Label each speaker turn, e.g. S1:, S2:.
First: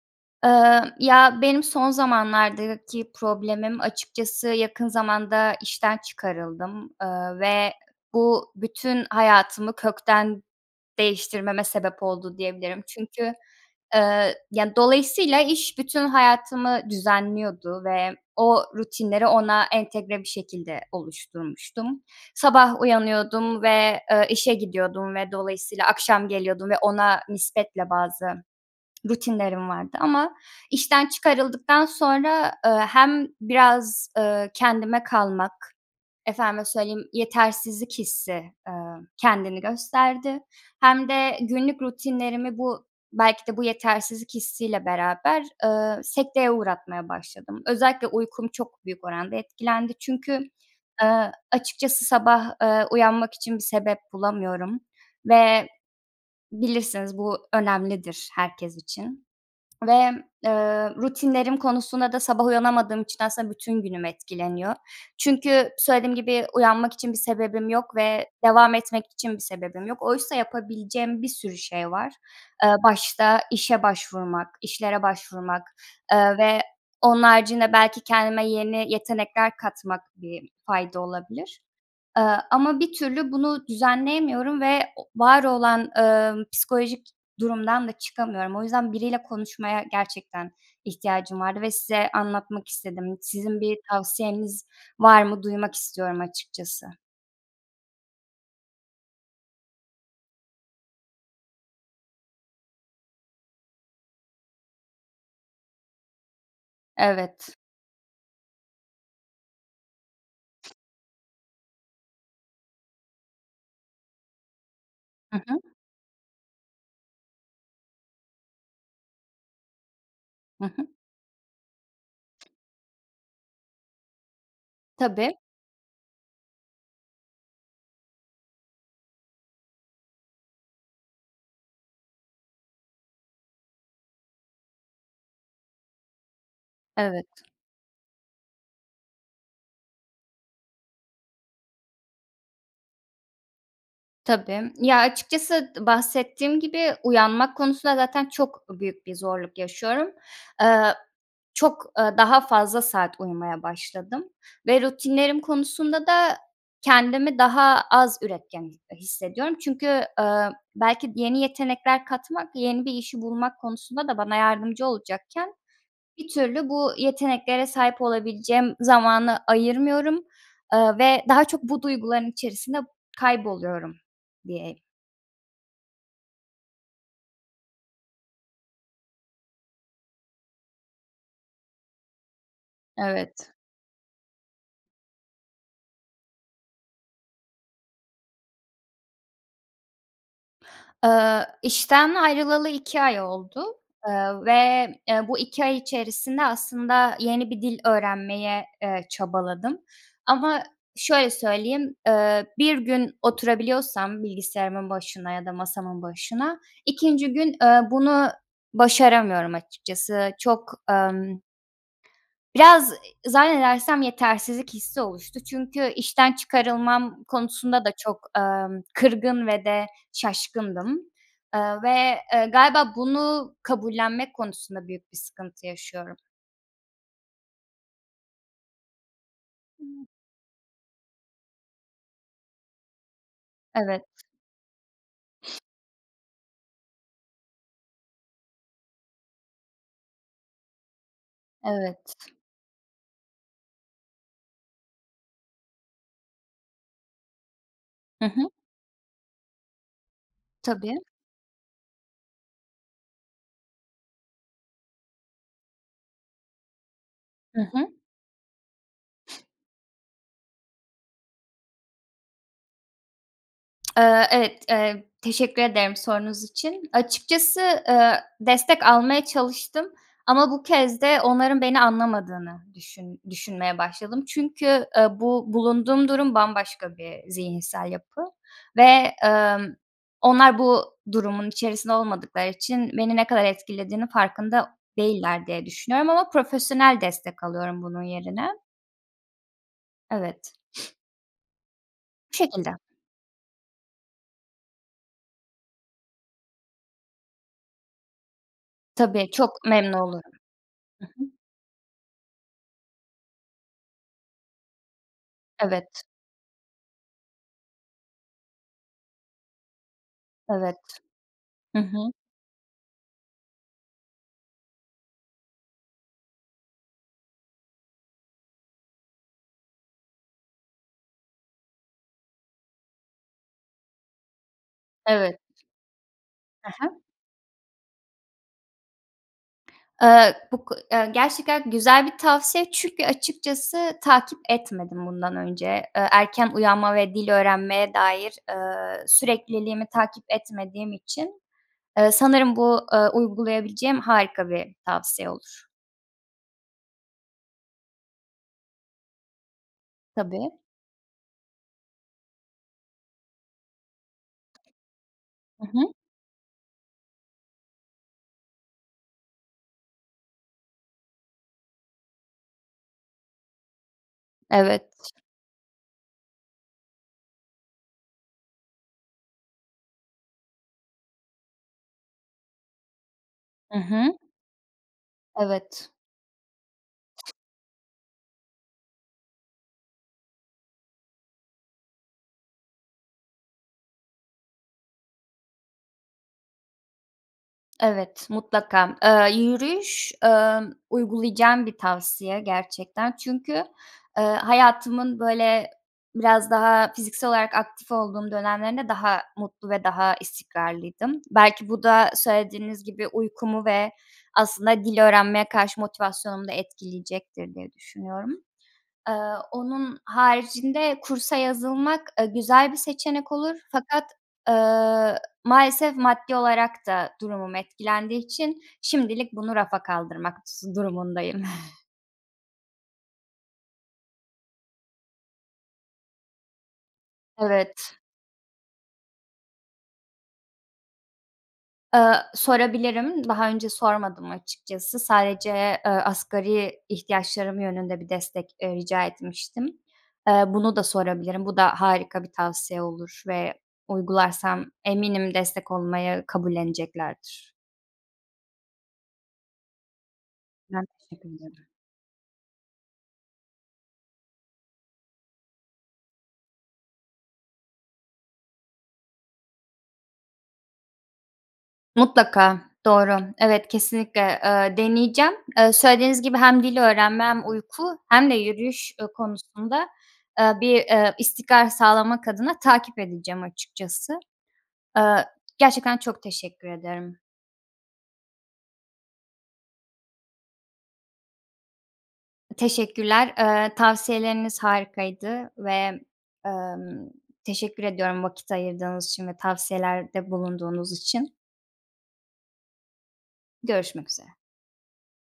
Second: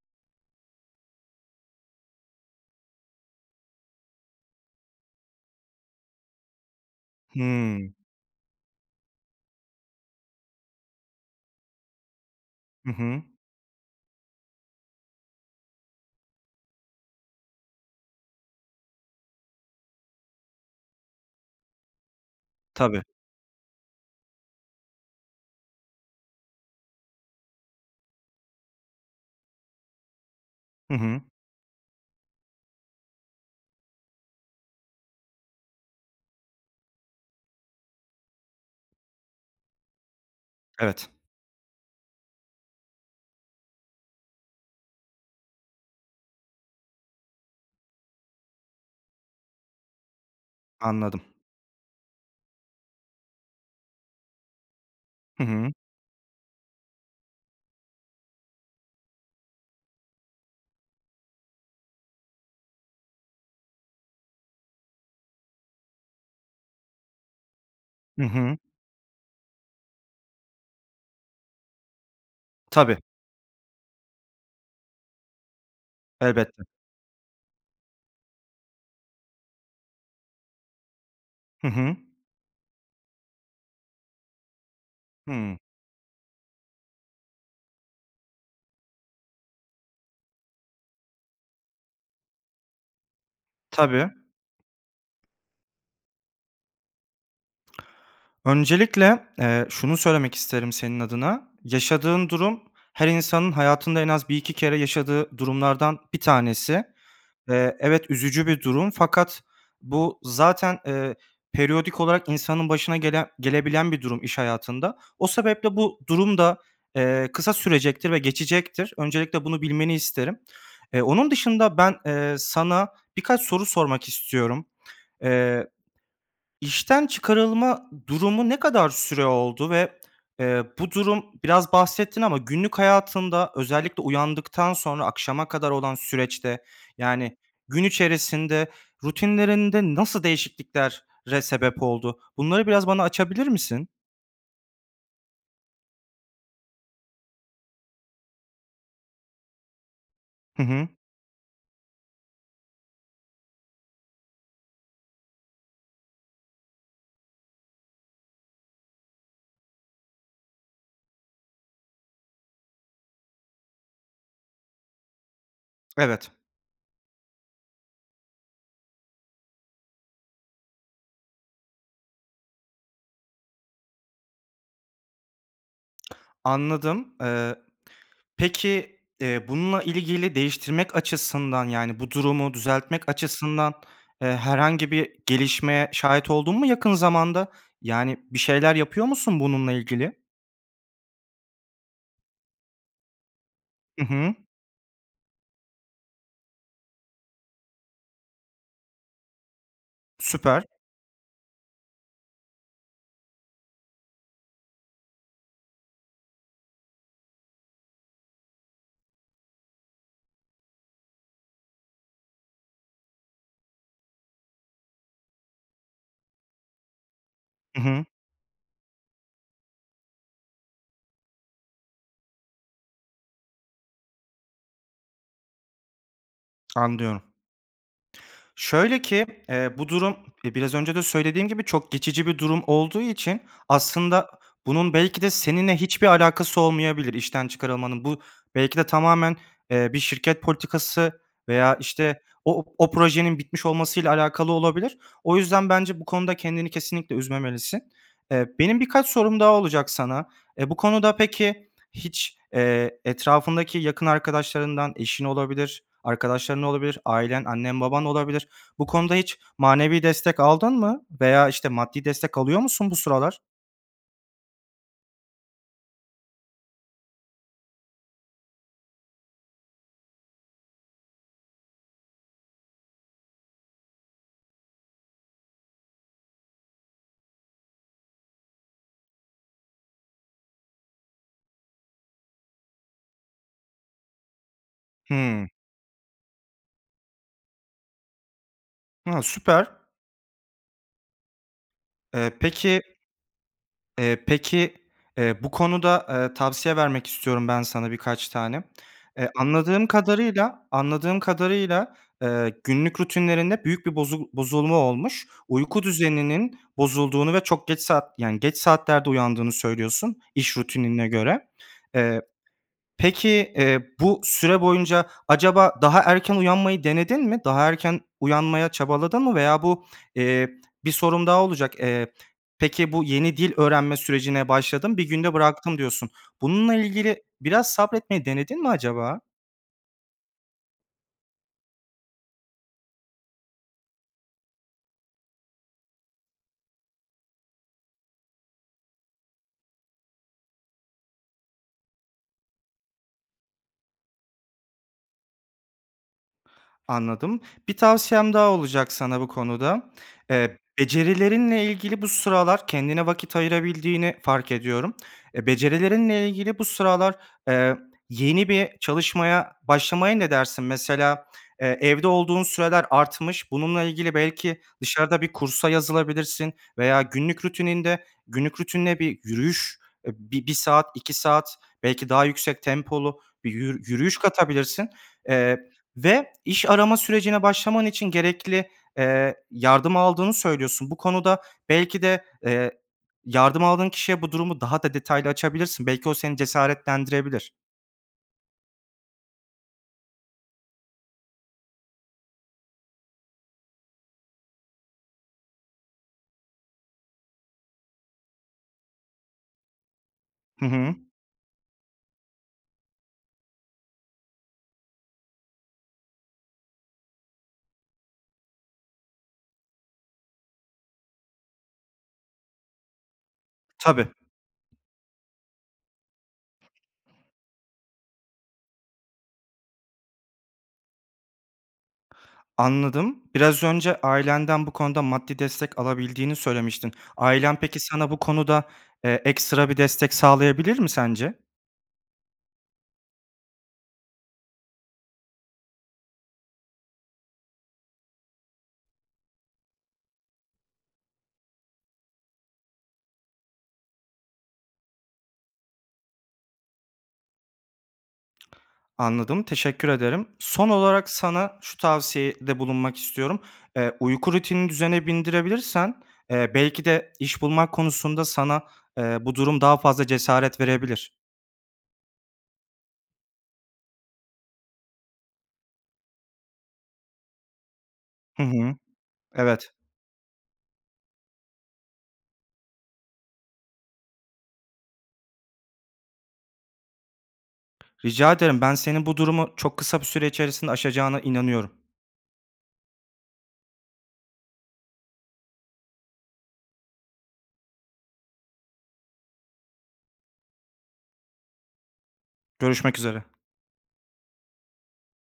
S1: Eee, ya, benim son zamanlardaki problemim açıkçası yakın zamanda işten çıkarıldım, eee, ve
S2: Hıı.
S1: bu bütün hayatımı kökten değiştirmeme sebep oldu diyebilirim.
S2: Hı hı.
S1: Çünkü, eee, ya, dolayısıyla iş bütün hayatımı düzenliyordu ve o rutinleri ona entegre bir şekilde oluşturmuştum. Sabah
S2: Tabii.
S1: uyanıyordum ve, eee, işe gidiyordum ve dolayısıyla akşam geliyordum ve ona nispetle bazı rutinlerim vardı ama
S2: Hı
S1: işten
S2: hı.
S1: çıkarıldıktan sonra, eee, hem biraz, eee, kendime kalmak efendime söyleyeyim, yetersizlik hissi, eee, kendini gösterdi. Hem
S2: Evet.
S1: de günlük rutinlerimi bu belki de bu yetersizlik hissiyle beraber, eee, sekteye uğratmaya başladım. Özellikle uykum çok büyük oranda etkilendi. Çünkü,
S2: Anladım.
S1: eee, açıkçası sabah, eee, uyanmak için bir sebep bulamıyorum
S2: Hı
S1: ve
S2: hı.
S1: bilirsiniz bu önemlidir herkes için ve, eee, rutinlerim konusuna da sabah uyanamadığım için aslında bütün günüm etkileniyor. Çünkü söylediğim gibi uyanmak için bir sebebim yok
S2: Hı
S1: ve
S2: hı.
S1: devam etmek için bir sebebim yok. Oysa yapabileceğim bir sürü şey var. Eee,
S2: Tabii.
S1: başta; işe başvurmak, işlere başvurmak, eee, ve
S2: Elbette.
S1: onun haricinde belki kendime yeni yetenekler katmak, bir fayda olabilir.
S2: Hı hı.
S1: Eee, ama bir türlü bunu düzenleyemiyorum ve o var
S2: Hıı.
S1: olan, eee, psikolojik durumdan da çıkamıyorum. O yüzden biriyle konuşmaya gerçekten ihtiyacım vardı ve size anlatmak istedim. Sizin bir
S2: Tabii.
S1: tavsiyeniz var mı? Duymak istiyorum açıkçası.
S2: Öncelikle, eee, şunu söylemek isterim senin adına. Yaşadığın durum her insanın hayatında en az 1-2 kere yaşadığı durumlardan bir tanesi.
S1: Evet.
S2: Eee, evet, üzücü bir durum fakat bu zaten, eee, periyodik olarak insanın başına gelen gelebilen bir durum iş hayatında. O
S1: Hı hı.
S2: sebeple bu durum da, eee, kısa sürecektir ve geçecektir. Öncelikle bunu bilmeni isterim.
S1: Hı hı.
S2: Eee, onun dışında ben, eee, sana birkaç soru sormak istiyorum.
S1: Tabii.
S2: Eee, işten çıkarılma durumu ne kadar süre oldu ve, eee, bu durum -biraz bahsettin ama günlük hayatında, özellikle uyandıktan sonra akşama kadar olan süreçte,
S1: Evet.
S2: yani, gün içerisinde rutinlerinde nasıl değişikliklere sebep oldu? Bunları biraz bana açabilir misin?
S1: Tabii. Ya, açıkçası d bahsettiğim gibi, uyanmak konusunda zaten çok büyük bir zorluk yaşıyorum.
S2: Hı hı.
S1: Aaa, çok, ııı, daha fazla saat uyumaya başladım ve rutinlerim konusunda da kendimi daha az üretken, eee, hissediyorum çünkü, aaa, belki yeni yetenekler katmak yeni bir işi bulmak konusunda da bana yardımcı olacakken, bir
S2: Evet.
S1: türlü bu yeteneklere sahip olabileceğim zamanı ayırmıyorum. Aaa, ve daha çok bu duyguların içerisinde kayboluyorum diye
S2: Anladım. Eee, peki, eee, bununla ilgili değiştirmek açısından, yani, bu durumu düzeltmek
S1: Evet.
S2: açısından, eee, herhangi bir gelişmeye şahit oldun mu yakın zamanda? Yani bir şeyler yapıyor musun bununla ilgili?
S1: Eee, işten ayrılalı 2 ay oldu,
S2: Hı
S1: eee,
S2: hı.
S1: ve, eee, bu 2 ay içerisinde aslında yeni bir dil öğrenmeye, eee, çabaladım. Ama
S2: Süper.
S1: şöyle söyleyeyim, eee, 1 gün oturabiliyorsam bilgisayarımın ya da masamın başına, 2’nci gün, eee, bunu başaramıyorum açıkçası. Çok, emm, biraz, zannedersem yetersizlik hissi oluştu. Çünkü işten çıkarılmam
S2: Hı
S1: konusunda da
S2: hı.
S1: çok, emm, kırgın ve de şaşkındım, eee, ve galiba bunu kabullenmek konusunda büyük bir sıkıntı yaşıyorum.
S2: Anlıyorum. Şöyle ki, eee, bu durum, eee, biraz önce de söylediğim gibi çok geçici bir durum olduğu için
S1: Evet.
S2: aslında bunun belki de seninle hiçbir alakası olmayabilir, işten çıkarılmanın. Bu belki de tamamen, eee, bir şirket politikası veya
S1: Evet.
S2: işte o o projenin bitmiş olmasıyla alakalı olabilir. O yüzden bence bu konuda kendini kesinlikle üzmemelisin.
S1: Hı
S2: Eee,
S1: hı.
S2: benim birkaç sorum daha olacak sana. Eee, bu
S1: Tabii.
S2: konuda peki hiç, eee, etrafındaki yakın arkadaşlarından; eşin olabilir, arkadaşların olabilir, ailen,
S1: Hı
S2: annen,
S1: hı.
S2: baban olabilir. Bu konuda hiç manevi destek aldın mı veya işte maddi destek alıyor musun bu sıralar?
S1: Iıı, evet, eee, teşekkür ederim sorunuz için. Açıkçası, ııı, destek almaya çalıştım ama bu kez de onların beni anlamadığını düşün düşünmeye başladım çünkü, ııı, bu bulunduğum durum bambaşka bir zihinsel yapı ve, ımm, onlar bu durumun içerisinde olmadıkları için beni ne kadar etkilediğinin farkında değiller
S2: Hımm.
S1: diye düşünüyorum ama profesyonel destek alıyorum bunun yerine.
S2: A! Süper.
S1: Evet.
S2: Eee,
S1: Bu şekilde.
S2: peki Eee, peki, eee, bu konuda, ııı, tavsiye vermek istiyorum ben sana birkaç tane. Eee,
S1: Tabii, çok
S2: anladığım
S1: memnun olurum.
S2: kadarıyla
S1: Hı
S2: anladığım
S1: hı.
S2: kadarıyla, ııı, günlük rutinlerinde büyük bir bozu bozulma olmuş. Uyku
S1: Evet.
S2: düzeninin bozulduğunu ve çok geç saat yani, geç saatlerde uyandığını söylüyorsun iş
S1: Evet.
S2: rutinine göre.
S1: Hı hı.
S2: Eee, peki, eee, bu süre boyunca acaba daha erken uyanmayı denedin mi? Daha erken uyanmaya çabaladın mı veya bu, eee, bir sorum daha olacak. Eee, peki, bu yeni dil öğrenme sürecine başladım 1 günde
S1: Evet.
S2: bıraktım, diyorsun.
S1: He
S2: Bununla
S1: he.
S2: ilgili biraz sabretmeyi denedin mi acaba?
S1: Eee, bu ko eee, gerçekten güzel bir tavsiye. Çünkü açıkçası takip etmedim bundan önce. Eee, erken uyanma ve dil öğrenmeye dair, eee, sürekliliğimi takip etmediğim için, eee, sanırım bu, ııı, uygulayabileceğim harika bir tavsiye olur.
S2: Anladım. Bir tavsiyem daha olacak sana bu konuda.
S1: Tabii.
S2: Eee, becerilerinle ilgili bu sıralar kendine vakit ayırabildiğini fark ediyorum. Eee,
S1: I hı.
S2: becerilerinle ilgili bu sıralar, eee, yeni bir çalışmaya başlamaya ne dersin? Mesela, eee, evde olduğun süreler artmış bununla ilgili belki
S1: Evet.
S2: dışarıda bir kursa yazılabilirsin veya günlük rutininde, günlük rutinine bir yürüyüş bi bir saat, 2 saat belki daha yüksek tempolu bir
S1: I
S2: yürü
S1: hı.
S2: yürüyüş katabilirsin, eee,
S1: Evet.
S2: ve iş arama sürecine başlaman için gerekli, eee, yardım aldığını söylüyorsun. Bu konuda belki de, eee, yardım aldığın kişiye bu durumu daha da detaylı açabilirsin. Belki o seni cesaretlendirebilir.
S1: Evet, mutlaka. Eee, yürüyüş, eee, uygulayacağım bir tavsiye gerçekten. Çünkü, eee, hayatımın, böyle, biraz daha fiziksel olarak aktif olduğum dönemlerinde daha mutlu ve daha
S2: Hı hı.
S1: istikrarlıydım. Belki bu da söylediğiniz gibi uykumu ve aslında dil öğrenmeye karşı motivasyonumu da etkileyecektir diye düşünüyorum. Eee, onun haricinde kursa yazılmak, eee, güzel bir seçenek olur fakat,
S2: Tabii.
S1: eee, maalesef maddi olarak da durumum etkilendiği için şimdilik bunu rafa kaldırmak sı durumundayım.
S2: Anladım. Biraz önce ailenden bu konuda maddi destek alabildiğini söylemiştin. Ailen, peki,
S1: Evet.
S2: sana bu konuda, eee, ekstra bir destek sağlayabilir mi sence?
S1: Eee, sorabilirim. Daha önce sormadım açıkçası. Sadece, eee, asgari ihtiyaçlarım yönünde bir destek, eee, rica etmiştim. Eee, bunu da sorabilirim. Bu da harika bir tavsiye olur ve uygularsam eminim destek olmayı kabulleneceklerdir.
S2: Anladım, teşekkür ederim. Son
S1: Ben
S2: olarak
S1: teşekkür
S2: sana
S1: ederim.
S2: şu tavsiyede bulunmak istiyorum. Eee, uyku rutini düzene bindirebilirsen, eee, belki de iş bulmak konusunda sana, eee, bu durum daha fazla cesaret verebilir.
S1: Mutlaka, doğru. Evet, kesinlikle, eee, deneyeceğim. Eee, söylediğiniz gibi hem dil öğrenme hem uyku hem de
S2: Hı hı.
S1: yürüyüş, eee,
S2: Evet.
S1: konusunda, eee, bir, eee, istikrar sağlamak adına takip edeceğim açıkçası. Eee, gerçekten çok teşekkür ederim.
S2: Rica ederim. Ben, senin bu durumu çok kısa bir süre içerisinde aşacağına inanıyorum.
S1: Teşekkürler. Eee, tavsiyeleriniz harikaydı ve, emm, teşekkür ediyorum; vakit ayırdığınız için ve tavsiyelerde bulunduğunuz için.
S2: Görüşmek üzere.
S1: Görüşmek üzere.